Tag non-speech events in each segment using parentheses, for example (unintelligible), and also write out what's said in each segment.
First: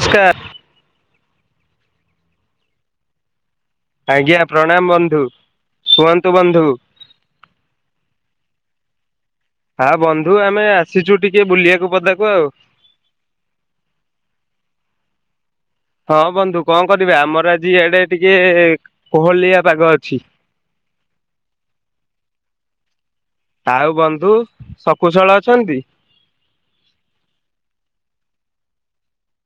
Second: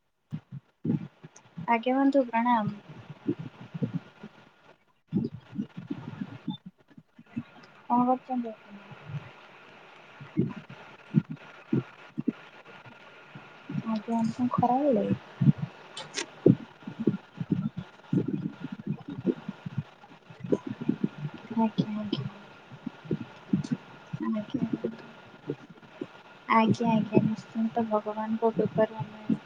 ନମସ୍କାର ଆଜ୍ଞା ବନ୍ଧୁ ପ୍ରଣାମ। ଆଜ୍ଞା ପ୍ରଣାମ ବନ୍ଧୁ କୁହନ୍ତୁ ବନ୍ଧୁ। କଣ କରୁଛନ୍ତି? ହଁ ବନ୍ଧୁ ଆମେ ଆସିଛୁ ଟିକେ ବୁଲିବାକୁ ପଦାକୁ ଆଉ। ଆଜ୍ଞା ଆପଣ ଖରାବେଳେ ହଁ ବନ୍ଧୁ କଣ କରିବା ଆମର ଆଜି ଆଡେ ଟିକେ କୋହଲିଆ ପାଗ ଅଛି। ଆଜ୍ଞା ଆଜ୍ଞା ଆଉ ବନ୍ଧୁ ସକୁଶଳ ଅଛନ୍ତି? ଆଜ୍ଞା ଆଜ୍ଞା ନିଶ୍ଚିନ୍ତ ତ ଭଗବାନଙ୍କ କୃପାରୁ ଆମେ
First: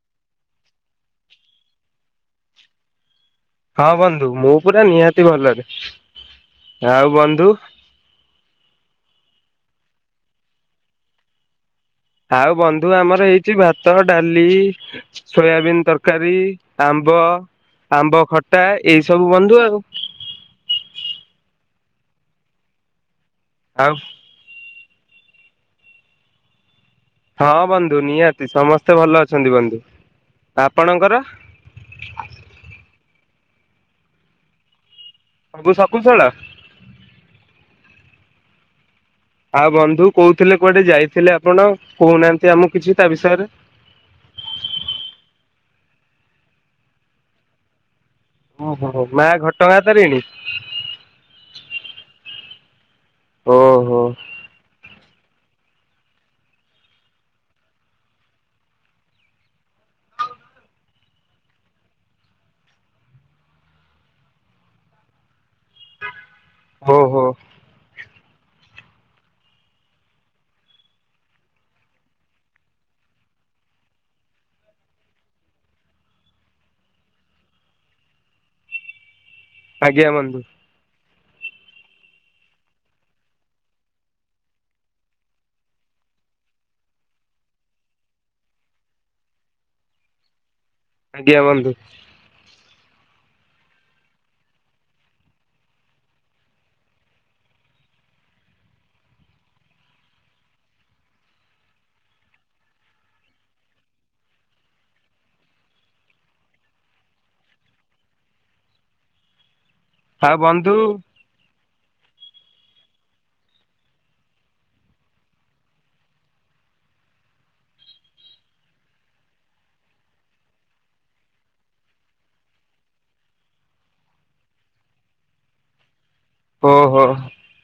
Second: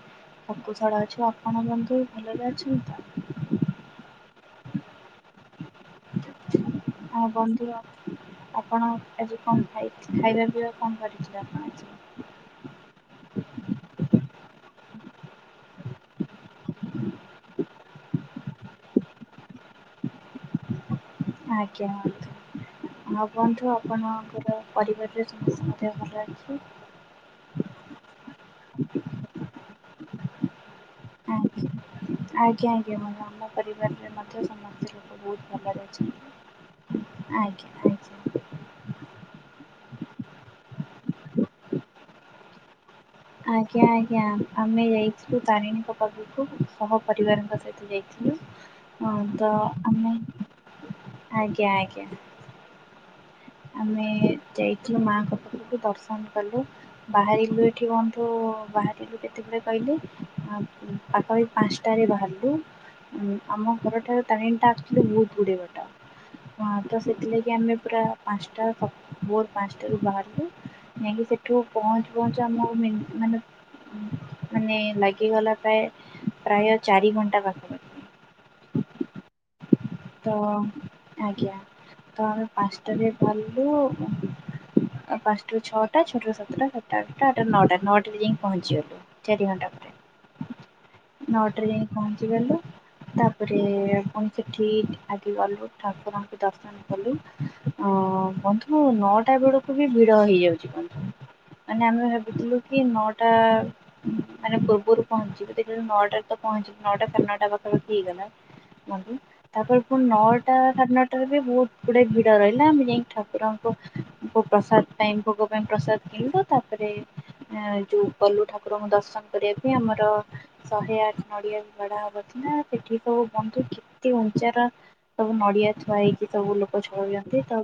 ସକୁଶଳ ଅଛୁ ଆପଣ ବନ୍ଧୁ ଭଲରେ ଅଛନ୍ତି ତ? ହଁ ବନ୍ଧୁ ମୁଁ ପୁରା ନିହାତି ଭଲ ଅଛି। ଆଉ ବନ୍ଧୁ ଆପଣ ଆଜି କଣ? ଖାଇ ଖାଇବା ପିଇବା କଣ କରିଛନ୍ତି ଆପଣ ଆଜି? ଆଉ ବନ୍ଧୁ ଆମର ହେଇଛି ଭାତ ଡାଲି, ସୋୟାବିିନ ତରକାରୀ, ଆମ୍ବ, ଆମ୍ବ ଖଟା ଏଇ ସବୁ ବନ୍ଧୁ ଆଉ। ଆଜ୍ଞା ଆଜ୍ଞା ହଁ ବନ୍ଧୁ ଆଉ ଆପଣଙ୍କର ପରିବାରରେ ସମସ୍ତେ ଦେହ ଭଲ ଅଛି? ହଁ ବନ୍ଧୁ ନିହାତି ସମସ୍ତେ ଭଲ ଅଛନ୍ତି ବନ୍ଧୁ ଆପଣଙ୍କର? ଆଜ୍ଞା ଆଜ୍ଞା ଆଜ୍ଞା ମୋ ଆମ ପରିବାରରେ ମଧ୍ୟ ସମସ୍ତଙ୍କର ବହୁତ ସବୁ ଭଲରେ ଶକୁଶଳ? ଅଛି ଆଜ୍ଞା ଆଜ୍ଞା। (inaudible) ଆଉ ବନ୍ଧୁ କହୁଥିଲେ କୁଆଡେ ଯାଇଥିଲେ ଆପଣ କହୁନାହାଁନ୍ତି ଆମକୁ କିଛି। ତା ବିଷୟରେ? ଆଜ୍ଞା ଆଜ୍ଞା ଆମେ ଯାଇଛୁ ତାରିଣୀଙ୍କ ପାଖକୁ ସହ ପରିବାରଙ୍କ ସହିତ ଯାଇ ଓହୋ ମା ହଁ ତ ଘଟଗାଁ ଆମେ ତାରିଣୀ ଆଜ୍ଞା ଆଜ୍ଞା। ଓହୋ ଆମେ ଯାଇ ଥିଲୁ ମାଙ୍କ ପାଖକୁ ଦର୍ଶନ କଲୁ ବାହାରିଲୁ ଏଠି କହନ୍ତୁ ବାହାରିଲୁ କେତେବେଳେ କହିଲେ ପାଖାପାଖି ପାଞ୍ଚଟାରେ ବାହାରିଲୁ ଆମ ଘରଠାରୁ ତାରିଣୀ ଟା ଆକ୍ଚୁଆଲି ବହୁତ ଗୁଡିଏ ବାଟ। ହଁ ତ ଓହୋ ସେଥିଲାଗି ଆମେ ପୁରା ପାଞ୍ଚଟା ଭୋର ପାଞ୍ଚଟାରୁ ବାହାରିଲୁ ଯାଇକି ସେଠୁ ପହଞ୍ଚୁ ପହଞ୍ଚୁ ଆମକୁ ମାନେ ମାନେ ଲାଗିଗଲା ପ୍ରାୟ ପ୍ରାୟ ଚାରି ଘଣ୍ଟା ପାଖାପାଖି ଆଜ୍ଞା ତ ବନ୍ଧୁ। ଆଜ୍ଞା ତ ଆମେ ପାଞ୍ଚଟାରେ ଗଲୁ ପାଞ୍ଚଟାରୁ ଛଅଟା ଛଅଟାରୁ ସାତଟା ସାତଟା ଆଠଟା ଆଠଟାରୁ ନଅଟା ନଅଟାରେ ଯାଇକି ପହଞ୍ଚିଗଲୁ ଚାରି ଘଣ୍ଟା ପରେ ଆଜ୍ଞା ନଅଟାରେ ବନ୍ଧୁ ଯାଇ ପହଞ୍ଚିଗଲୁ ତାପରେ ପହଞ୍ଚିକି ଆଗେ ଗଲୁ ଠାକୁରଙ୍କୁ ଦର୍ଶନ କଲୁ ଅ ବନ୍ଧୁ ନଅଟା ବେଳକୁ ବି ଭିଡ ହେଇଯାଉଛି ବନ୍ଧୁ ମାନେ ଆମେ ଭାବିଥିଲୁ କି ନଅଟା ମାନେ ପୂର୍ବରୁ ପହଞ୍ଚିବୁ ଦେଖିଲା ବେଳକୁ ନଅଟାରେ ତ ପହଞ୍ଚିବି ନଅଟା ସାଢେ ନଅଟା ପାଖାପାଖି ହେଇଗଲା ବନ୍ଧୁ ତାପରେ ପୁଣି ଆଉ ନଅଟା ବନ୍ଧୁ ସାଢ଼େ ନଅଟାରେ ବି ବହୁତ ଗୁଡେ ଭିଡ ରହିଲା ଆମେ ଯାଇକି ଠାକୁରଙ୍କୁ ପ୍ରସାଦ ପାଇଁ ଭୋଗ ପାଇଁ ପ୍ରସାଦ କିଣିଲୁ ତାପରେ ଯୋଉ କଲୁ ଠାକୁରଙ୍କୁ ଦର୍ଶନ କରିବା ପାଇଁ ଆମର ଶହେ ଆଠ ନଡିଆ ବି ଚଢ଼ା ହବାର ଥିଲା ସେଠି ସବୁ ବନ୍ଧୁ କେତେ ସାରା ସବୁ ନଡିଆ ଥୁଆ ହେଇ ସବୁ ଲୋକ ଓହୋ ଚଢ଼ଉଛନ୍ତି ତ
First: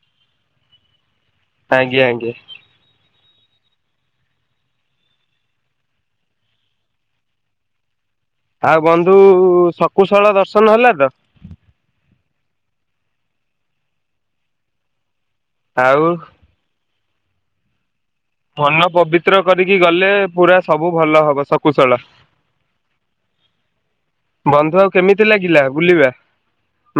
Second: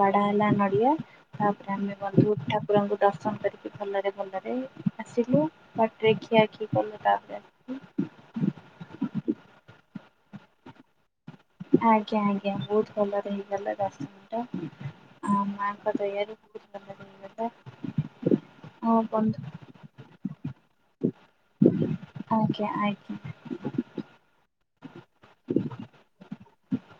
ବାଡ଼ା ହେଲା ନଡ଼ିଆ ତାପରେ ଆମେ ଆଜ୍ଞା ଆଜ୍ଞା। ବନ୍ଧୁ ଠାକୁରଙ୍କୁ ଦର୍ଶ କଣ କରିବି ଭଲରେ ଭଲରେ ଆସିଲୁ ବାଟରେ ଖିଆ ଖି କଲୁ ତାପରେ ଆସିଲୁ ଆଉ ବନ୍ଧୁ ସ କକୁଶଳ ଦର୍ଶନ ହେଲା ତ? ଆଜ୍ଞା ଆଜ୍ଞା ବହୁତ ଭଲରେ ହେଇଗଲା ଦର୍ଶନ ଟା। ହଁ ମାଆଙ୍କ ଆଉ ଦୟାରୁ ଠିକଠାକ୍ ହେଲା ମନ ପବିତ୍ର କରିକି ଗଲେ ପୁରା ସବୁ ଭଲ ହବ ସକୁଶଳ। ଆଜ୍ଞା ଆଜ୍ଞା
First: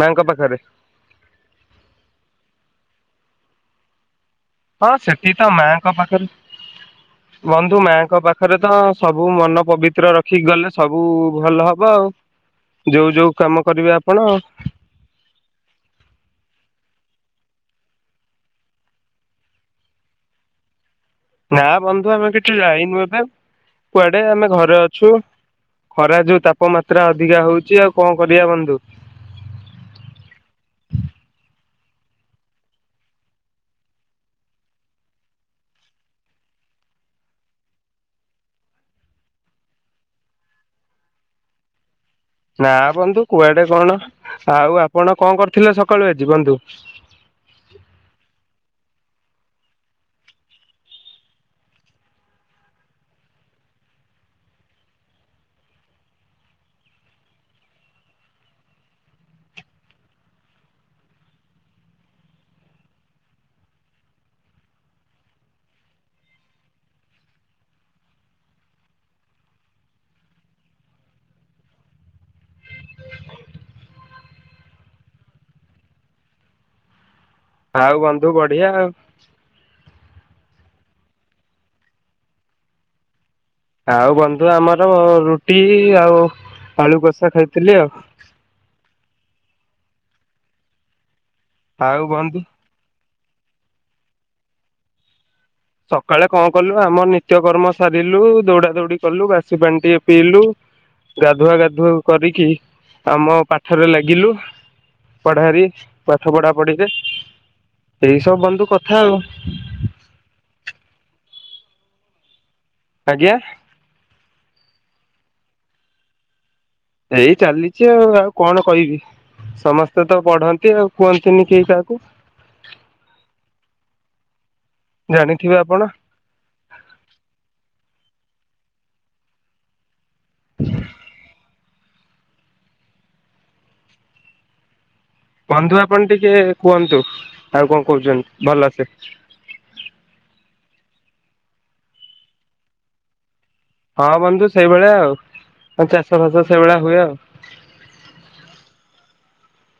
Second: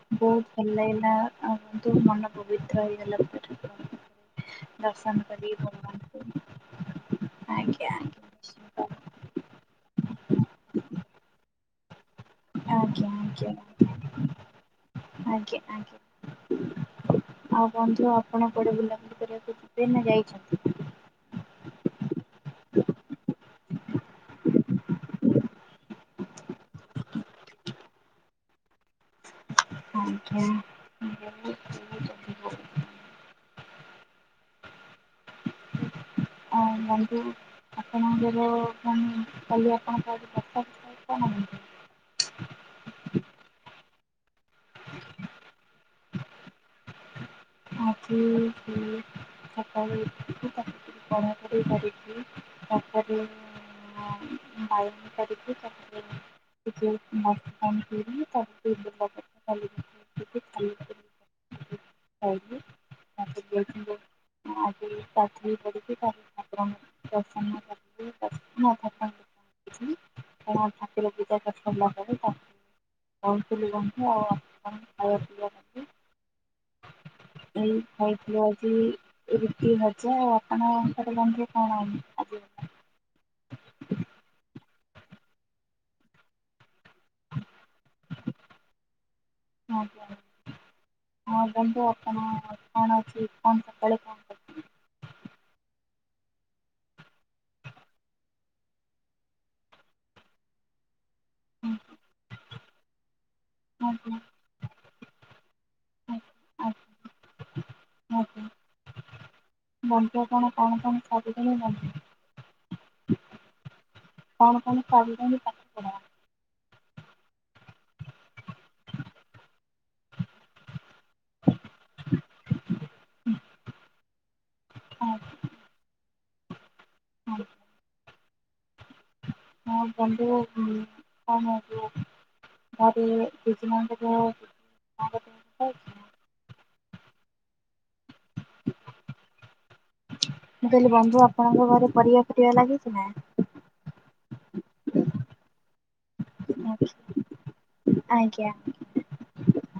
ମାଙ୍କ ପାଖରେ? ଭଲ ଲାଗିଲା ଆଉ କିନ୍ତୁ ମନ ପବିତ୍ର ହେଇଗଲା। ଠାକୁରଙ୍କ ପାଖରେ ହଁ ଦର୍ଶନ ସେଠି ତ କରି ମାଙ୍କ ଭଗବାନଙ୍କୁ ପାଖରେ ବନ୍ଧୁ ଆଜ୍ଞା ଆଜ୍ଞା ମାଙ୍କ ପାଖରେ ତ ନିଶ୍ଚିତ ସବୁ ମନ ପବିତ୍ର ରଖିକି ଗଲେ ସବୁ ସବୁ ଭଲ ହବ ଆଉ। ଆଜ୍ଞା ଯୋଉ ଯୋଉ କାମ ଆଜ୍ଞା କରିବେ ଆପଣ ଆଜ୍ଞା ଆଜ୍ଞା। ଆଉ ବନ୍ଧୁ ଆପଣ କୁଆଡେ ବୁଲାବୁଲି କରିବାକୁ ଯିବେ ନା ଯାଇଛନ୍ତି। ନା ବନ୍ଧୁ ଆମେ ଏଠି କି ଯାଇନୁ ଏବେ କୁଆଡେ ଆମେ ଘରେ ଅଛୁ ଖରା ଯୋଉ ତାପମାତ୍ରା ଅଧିକା ହଉଛି ଆଉ କଣ କରିବା ବନ୍ଧୁ। ଆଚ୍ଛା। ଆ ବନ୍ଧୁ ଆପଣଙ୍କର କଣ କାଲି ଆପଣଙ୍କ କଣ? ନା ବନ୍ଧୁ କୁଆଡେ କଣ ଆଉ ଆପଣ କଣ କରୁଥିଲେ ସକାଳୁ ଆଜି ବନ୍ଧୁ। ବନ୍ଧୁ? ଆଜି ସେଇ ସକାଳୁ ଉଠିକି ତାକୁ କଢା କଢ଼ି କରିକି (unintelligible) (unintelligible) ଗାଧେଇ ପଡିକି ତାପରେ ଠାକୁରଙ୍କୁ ଦର୍ଶନ କରିକି ଥିଲି କାରଣ (unintelligible) (unintelligible) ଆଉ ବନ୍ଧୁ ଖାଇଥିଲି ବଢିଆ ଆଜି ଆଉ ରୁଟି ଭଜା ସୋ ଆପଣ କଣ କଣ ର ରୁଟି ଆଉ ଆଳୁ କଷା ଖାଇଥିଲି ଆଉ। ହଁ ପା। ହଁ ବନ୍ଧୁ ଆଉ ଆପଣ ବନ୍ଧୁ କଣ ଅଛି? କଣ ସକାଳେ କଲ କରଥି ସକାଳେ କଣ କଲୁ ଆମ ନିତ୍ୟକର୍ମ ସାରିଲୁ, ଦୌଡା ଦୌଡି କଲୁ, ବାସି ପାଣି ଟିକେ ପିଇଲୁ, ଗାଧୁଆ ଗାଧୁ କରିକି ଆମ ପାଠରେ ଆଜ୍ଞା ଲାଗିଲୁ, ପଢାରେ ଆଜ୍ଞା ପାଠ ପଢା ପଢିରେ ଏଇ ସବୁ ଆଜ୍ଞା ବନ୍ଧୁ କଥା ଆଉ ବନ୍ଧୁ ଆପଣ କଣ କଣ ସବୁଦେଲେ ମଧ୍ୟ (unintelligible) ଆଜ୍ଞା କଣ କଣ ସରିଲାଣି ପାଠ ପଢ଼ା। ଏଇ ଚାଲିଛି ଆଉ ଆଉ କଣ କହିବି ସମସ୍ତେ ତ ପଢନ୍ତି ଆଉ କୁହନ୍ତିନି କେହି କାହାକୁ। ଜାଣିଥିବେ ଆପଣ। ହଁ ହଁ ବନ୍ଧୁ କଣ ଯୋଉ ଯୋଉ ବନ୍ଧୁ ଆପଣ ଟିକେ କୁହନ୍ତୁ ଆଉ କଣ କହୁଚନ୍ତି ଭଲସେ ମୁଁ କହିଲି ବନ୍ଧୁ ଆପଣଙ୍କ ଘରେ ପରିବା ଫରିବା ଲାଗିଛି ନା। ହଁ ବନ୍ଧୁ ସେଇ ଭଳିଆ ଆଉ ପଞ୍ଚା ସବୁ ହୁଏ ଆଉ। ଆଜ୍ଞା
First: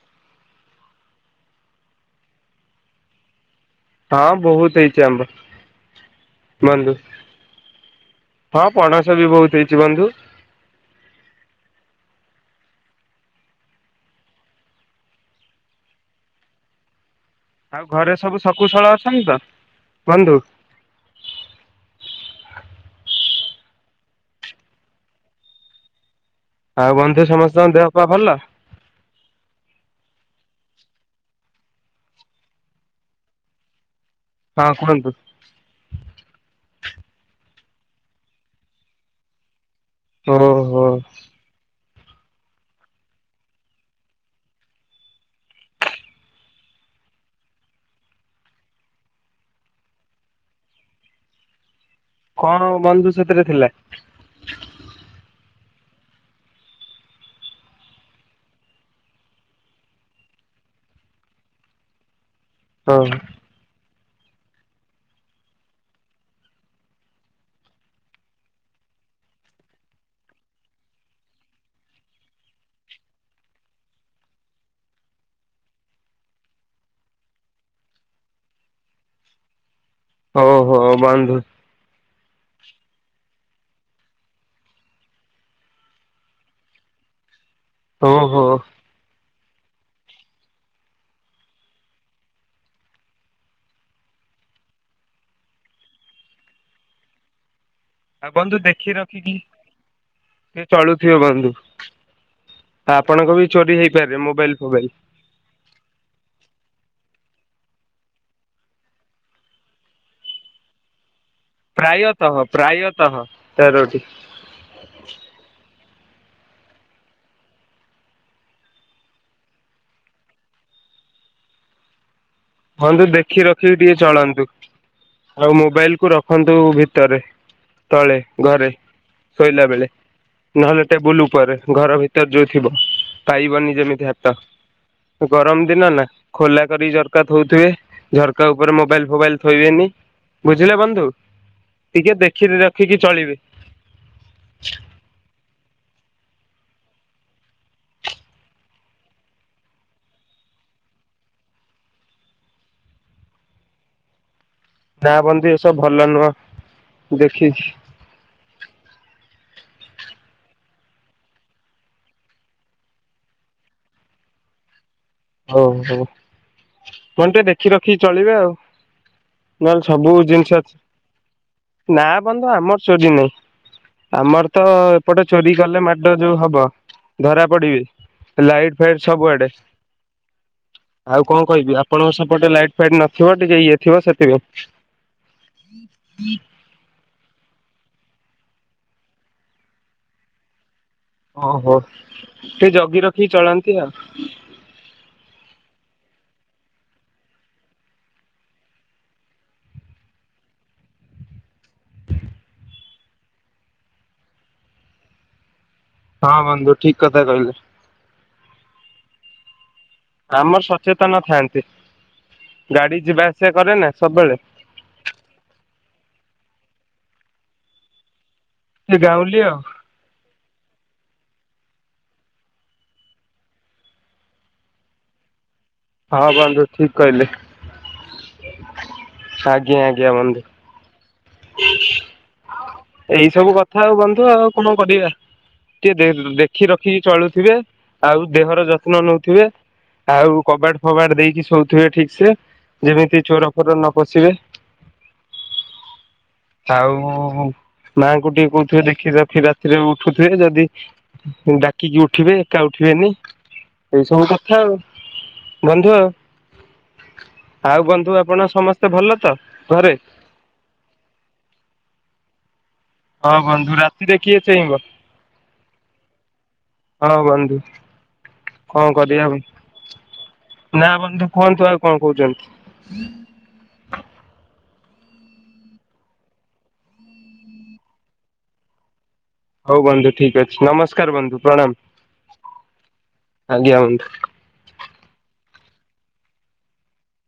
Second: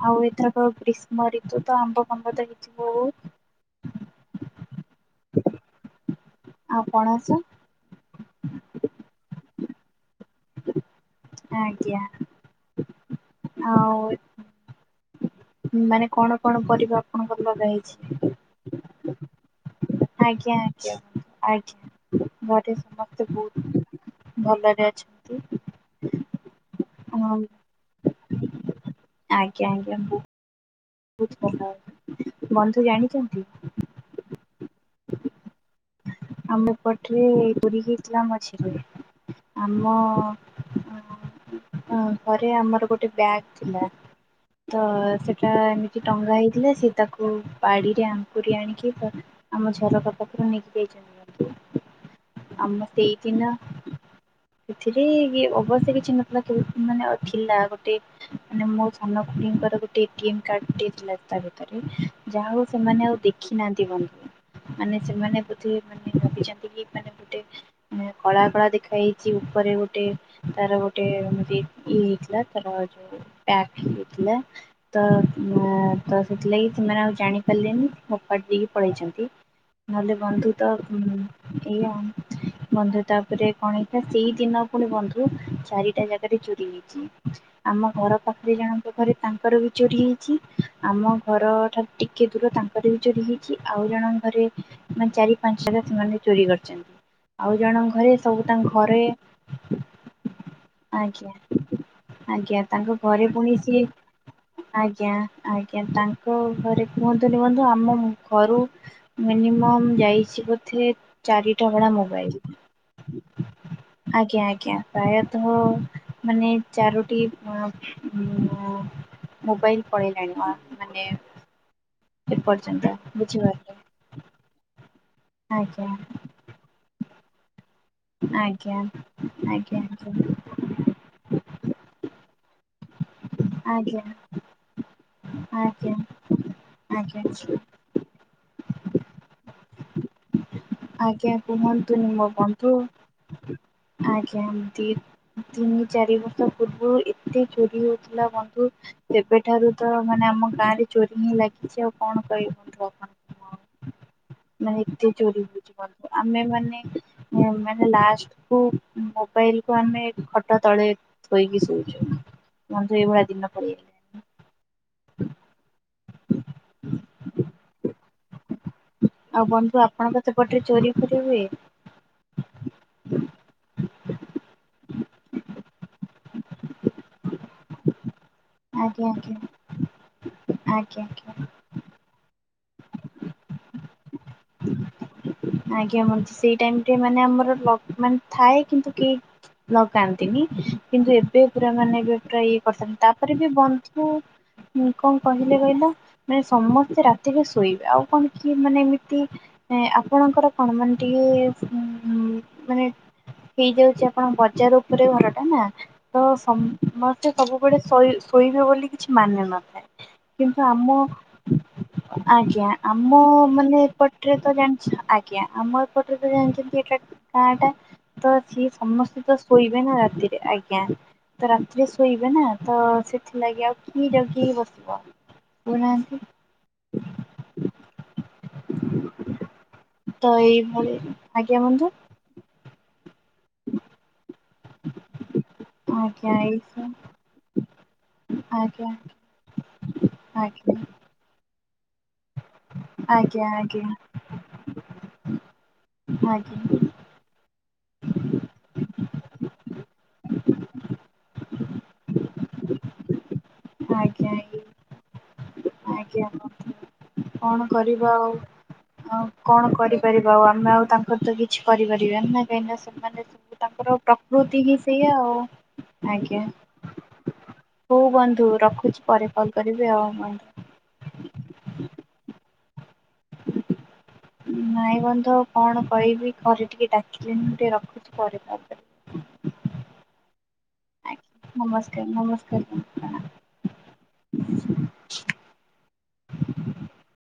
ଆଉ ଏଥରକ ଗ୍ରୀଷ୍ମ ରିତୁ ତ ଆମ୍ବ ଫାମ୍ବ ତ ହେଇଥିବ ବୋହୁ। ହଁ ବୋହୁତ ହେଇଛି ଆମ୍ୱ। ଆଉ ବନ୍ଧୁ ପଣସ ହଁ ପଣ ସ ବି ବୋହୁତ ହେଇଚି ବନ୍ଧୁ। ଆଜ୍ଞା ଆଉ ମାନେ କଣ କଣ ପରିବା ଆପଣଙ୍କର ଲଗା ଆଉ ହେଇଛି? ଘରେ ସବୁ ଶକୁଶଳ ଛନ୍ତି ତ। ବନ୍ଧୁ ଆଜ୍ଞା ଆଜ୍ଞା ଆଜ୍ଞା ଘରେ ସମସ୍ତେ ବୋହୁତ ଭଲରେ ଅଛନ୍ତି। ଆଉ ବନ୍ଧୁ ହଁ ସମସ୍ତଙ୍କ ଦେହ ପା ଭଲ। ଏମ୍ବୁ (unintelligible) ବନ୍ଧୁ ଜାଣିଚନ୍ତି। ହଁ କୁହନ୍ତୁ। ମୋ ପଠିରେ ପୁରିକି ଥିଲା ମଝିରେ ହୋ ହୋ। ହ ଘରେ ଆମର ଗୋଟେ ବ୍ୟାଗ ଥିଲା, ତ ସେଟା ଏମିତି ଟଙ୍ଗା ହେଇଥିଲା, ସେ ତାକୁ ବାଡିରେ ଆଙ୍କୁରି ଆଣିକି ତ ଆମ ଝରକା ପାଖରୁ ନେଇକି (unintelligible) କଣ ଆମ ବନ୍ଧୁ ସେଥିରେ ସେଇଦିନ ଥିଲା। ବ ସେ କିଛି ନଥିଲା ତ ମାନେ ଥିଲା ଗୋଟେ ମାନେ ମୋ ସାନ ଖୁଡୀ ଙ୍କର ଗୋଟେ ଗୀନ କାର୍ଡ ଟେ ଥିଲା ତା ଭିତରେ। ଯାହା ହୋଉ ସେମାନେ ଆଉ ଓହୋ ଦେଖି ନାହାନ୍ତି ବ ମାନେ ସେମାନେ ଥି ମାନେ ଭାବିଚନ୍ତି କି ମାନେ ଗୋଟେ କଳା କଳା ଦେଖା ହୋଇଚି ଉପରେ ଗୋଟେ ତାର ଗୋଟେ ଇ ହେଇଥିଲା ତାର ଯୋଉ ପ୍ୟାକ ହେଇଥିଲା ତ ତ ସେଥିଲାଗି ସେମାନେ ଆଉ ଜାଣିପାରିଲେନି ଫୋପାଡ଼ି ଦେଇକି ପଳେଇଚନ୍ତି। ନହେଲେ ବନ୍ଧୁ ତ ଓହୋ ବନ୍ଧୁ ଏଇଆ। ବନ୍ଧୁ ତାପରେ କଣ ହେଇଥିଲା ସେଇ ଦିନ ପୁଣି ବନ୍ଧୁ ଚାରିଟା ଜାଗାରେ ଚୋରି ହେଇଚି। ଆମ ଘର ଓହୋ। ପାଖରେ ଜାଣଙ୍କ ଘରେ ତା ତାଙ୍କର ବି ଚୋରି ହେଇଚି ଆମ ଘର ଠାରୁ ଟିକେ ଦୂର ତାଙ୍କର ବି ଚୋରି ହେଇଚି ଆଉ ଜଣ ଘରେ ମାନେ ଚାରି ପାଞ୍ଚ ଜାଗା ସେମାନେ ଚୋରି କରିଚନ୍ତି। ଆଉ ଜଣଙ୍କ ଘରେ ଆଉ ସବୁ ବନ୍ଧୁ ତାଙ୍କ ଦେଖି ଘରେ ରଖିକି ଟିକେ ଚଳୁଥିବେ ଆଜ୍ଞା ବନ୍ଧୁ। ଆଜ୍ଞା ତାଙ୍କ ଘରେ ଆପଣଙ୍କ ବି ପୁଣି ଚୋରି ସିଏ ହେଇପାରେ ମୋବାଇଲ ଫୋବାଇଲ ଆଜ୍ଞା ଆଜ୍ଞା ତାଙ୍କ ଘରେ ହୁହନ୍ତୁ ନୁହନ୍ତୁ ଆମ ଘରୁ ମିନିମମ୍ ଯାଇ ଛି ବୋଧେ ଚାରିଟା ଭଡ଼ା ପ୍ରାୟତଃ ପ୍ରାୟତଃ ମୋବାଇଲ ତେରଟି। ଆଜ୍ଞା ଆଜ୍ଞା ପ୍ରାୟତଃ ମାନେ ଚାରୋଟି ମୋ ମୋବାଇଲ ପଳେଇଲାଣି ମାନେ ଏପର୍ଯ୍ୟନ୍ତ ବନ୍ଧୁ ଦେଖି ବୁଝିପାରିଲେ ରଖିକି ଟିକେ ଚଳନ୍ତୁ। ଆଉ ଆଜ୍ଞା ମୋବାଇଲକୁୁ ରଖନ୍ତୁ ଭିତରେ। ତଳେ ଘରେ ଆଜ୍ଞା ଶୋଇଲା ଆଜ୍ଞା ବେଳେ ନହେଲେ ଟେବୁଲ ଉପରେ ଘର ଭିତରେ ଯୋଉ ଥିବ ପାଇବନି ଆଜ୍ଞା ଆଜ୍ଞା ଯେମିତି ହାତ ଗରମ ଦିନ ଆଜ୍ଞା ନା ଖୋଲା କରିକି ଝର (unintelligible) ଥଉଥିବେ ଝରକା ଉପରେ ମୋବାଇଲ ଫୋବାଇଲ ଥୋଇବେନି ବୁଝିଲେ ବନ୍ଧୁ ଆଜ୍ଞା କୁହନ୍ତୁନି ଟିକେ ମୋ ଦେଖି ବନ୍ଧୁ ରଖିକି ଚଳିବେ ଆଜ୍ଞା ଦି ତିନ ଚାରି ବର୍ଷ। ପୂର୍ବରୁ ଏତେ ଚୋରି ହଉଥିଲା ବନ୍ଧୁ ସେବେଠାରୁ ତ ମାନେ ଆମ ଗାଁ ରେ ଚୋରି ହିଁ ଲାଗିଛି ଆଉ କଣ କହିବି (unintelligible) ମାନେ ଏତେ ନା ଚୋରି ବନ୍ଧୁ ହେଉଛି ଏସବୁ ଭଲ ବନ୍ଧୁ ନୁହଁ। ଆମେ ମାନେ ଦେଖିଛି ମାନେ ଲାଷ୍ଟ କୁ ମୋବାଇଲ ଲୋକ ଆମେ ଖଟ ତଳେ ଥୋଇକି ଶୋଉଚୁ ବନ୍ଧୁ ଏଇଭଳିଆ ଦିନ ପଳିଆଇଲା। ହଉ ହଉ କଣ ଟିକେ ଦେଖି ରଖି ଚଳିବେ ଆଉ ଆଉ ବନ୍ଧୁ ନହେଲେ ସବୁ ଆପଣଙ୍କ ଜିନିଷ ସେପଟରେ ଅଛି ଚୋରି ଫୋରି ହୁଏ? ନା ବନ୍ଧୁ ଆମର ଚୋରି ନାହିଁ ଆମର ତ ଏପଟେ ଚୋରି କଲେ ମାଡ ଯୋଉ ହବ ଧରା ପଡିବେ ଲାଇଟ ଫାଇଟ ଆଜ୍ଞା ଆଜ୍ଞା ସବୁଆଡେ ଆଜ୍ଞା ଆଉ ଆଜ୍ଞା କଣ କହିବି ଆପଣଙ୍କ ସେପଟେ ଲାଇଟ୍ ଫେର ନଥିବ ଟିକେ ଇଏ ଥିବ ଆଜ୍ଞା ବନ୍ଧୁ ସେଥିପାଇଁ ସେଇ ଟାଇମରେ ମାନେ ଆମର ମାନେ ଥାଏ କିନ୍ତୁ କେହି ଲଗାନ୍ତିନି କିନ୍ତୁ ଏବେ ପୁରା ଓହୋ ମାନେ ଏବେ ପୁରା ଇଏ ଟିକେ କରିଥାନ୍ତି ଜଗି ରଖି ତାପରେ ବି ଚଳାନ୍ତି ଆଉ ବନ୍ଧୁ କଣ କହିଲେ କହିଲ ମାନେ ସମସ୍ତେ ରା ଟିକେ ଶୋଇବେ ଆଉ କଣ କିଏ ମାନେ ଏମିତି ଏ ଆପଣଙ୍କର କଣ ମାନେ ଟିକେ (inaudible) ହେଇଯାଉଛି ଆପଣଙ୍କ ବଜାର ଉପରେ ଘର ଟା ନା ତ ହଁ ବନ୍ଧୁ ଠିକ କଥା ସମସ୍ତେ କହିଲେ ସବୁବେଳେ ଶୋଇ କହିବେ ବୋଲି କିଛି ମାନେ ନଥାଏ। କିନ୍ତୁ ଆମର ଆମ ସଚେତନ ଥାଆନ୍ତି। ଆଜ୍ଞା ଗାଡି ଆମ ଯିବା ଆସିବା କରେ ମାନେ ନା ଏପଟରେ ସବୁବେଳେ ତ ଜାଣିଛ ଆଜ୍ଞା ଆମ ଏପଟରେ ତ ଜାଣିଛନ୍ତି ଏଟା ଆଁ ଟା ତ ଅଛି ସେ ସମସ୍ତେ ତ ଗାଉଁଲି ଆଉ ଶୋଇବେ ନା ରାତିରେ ଆଜ୍ଞା ତ ରାତିରେ ଶୋଇବେ ନା ତ ସେଥିଲାଗି ଆଉ କିଏ ଜଗିକି ବସିଥିବ। ହଁ ବନ୍ଧୁ (inaudible) ଠିକ କହିଲେ ଆଜ୍ଞା ଆଜ୍ଞା ତ ବନ୍ଧୁ। (inaudible) ଆଜ୍ଞା ବନ୍ଧୁ ଏଇ ସବୁ କଥା ଆଉ ବନ୍ଧୁ ଆଉ (unintelligible) କରିବା? ଟିକେ ଦେ ଆଜ୍ଞା ଏଇ ଦେଖି ରଖିକି ଚଳୁଥିବେ ଆଉ ଦେହର ଆଜ୍ଞା ଯତ୍ନ ନଉଥିବେ ଆଉ ଆଜ୍ଞା କବାଟ ଫବାଟ ଦେଇକି ଶୋଉ- (unintelligible) ଠିକ ସେ ଯେମିତି ଆଜ୍ଞା ଚୋର ଫୋର ନ ଆଜ୍ଞା ପଶିବେ ଆଜ୍ଞା ଆଉ ମାଙ୍କୁ ଟିକେ କହୁଥିବେ ଦେଖି ଦାଖି ରାତିରେ ଉଠୁଥିବେ ଯଦି ଡାକିକି ଉଠିବେ ଏକା ଉଠିବେନି ଏଇ ସବୁ ଆଜ୍ଞା କଥା ଆଉ ଆଜ୍ଞା ବନ୍ଧୁ ଆଜ୍ଞା ବନ୍ଧୁ କଣ ବନ୍ଧୁ କରିବା ଆଉ ଆପଣ ସମସ୍ତେ ଭଲ ଆଉ ତ କଣ ଘରେ କରିପାରିବା ଆଉ ଆମେ ଆଉ ତାଙ୍କର ତ କି କିଛି କରିପାରିବାନି ନା କାହିଁକି ନା ସ ସେମାନେ ହଁ ସବୁ ବନ୍ଧୁ ତାଙ୍କର ରାତିରେ କିଏ ପ୍ରକୃତି ଚେଇଁବ ହିଁ ସେଇଆା ଆଉ ଆଜ୍ଞା ହଁ ବନ୍ଧୁ ହଉ ବନ୍ଧୁ କଣ ରଖୁଛି କରିବା ପରେ କଲ କରିବି ଆଉ ନା କୁହନ୍ତୁ ଆଉ ବନ୍ଧୁ। କଣ କହୁଛନ୍ତି? ନାଇଁ ବନ୍ଧୁ କଣ କହିବି ଘରେ ଟିକେ ଡାକିଲେନି ମୁଁ ଟିକେ ରଖୁଛି ପରେ କଲ୍ କରିବି। ହଉ ବନ୍ଧୁ ଠିକ ଅଛି ନମସ୍କାର ବନ୍ଧୁ ଆଜ୍ଞା ନମସ୍କାର ନମସ୍କାର ବନ୍ଧୁ ପ୍ରଣାମ ପ୍ରଣାମ ଆଜ୍ଞା ବନ୍ଧୁ। (inaudible)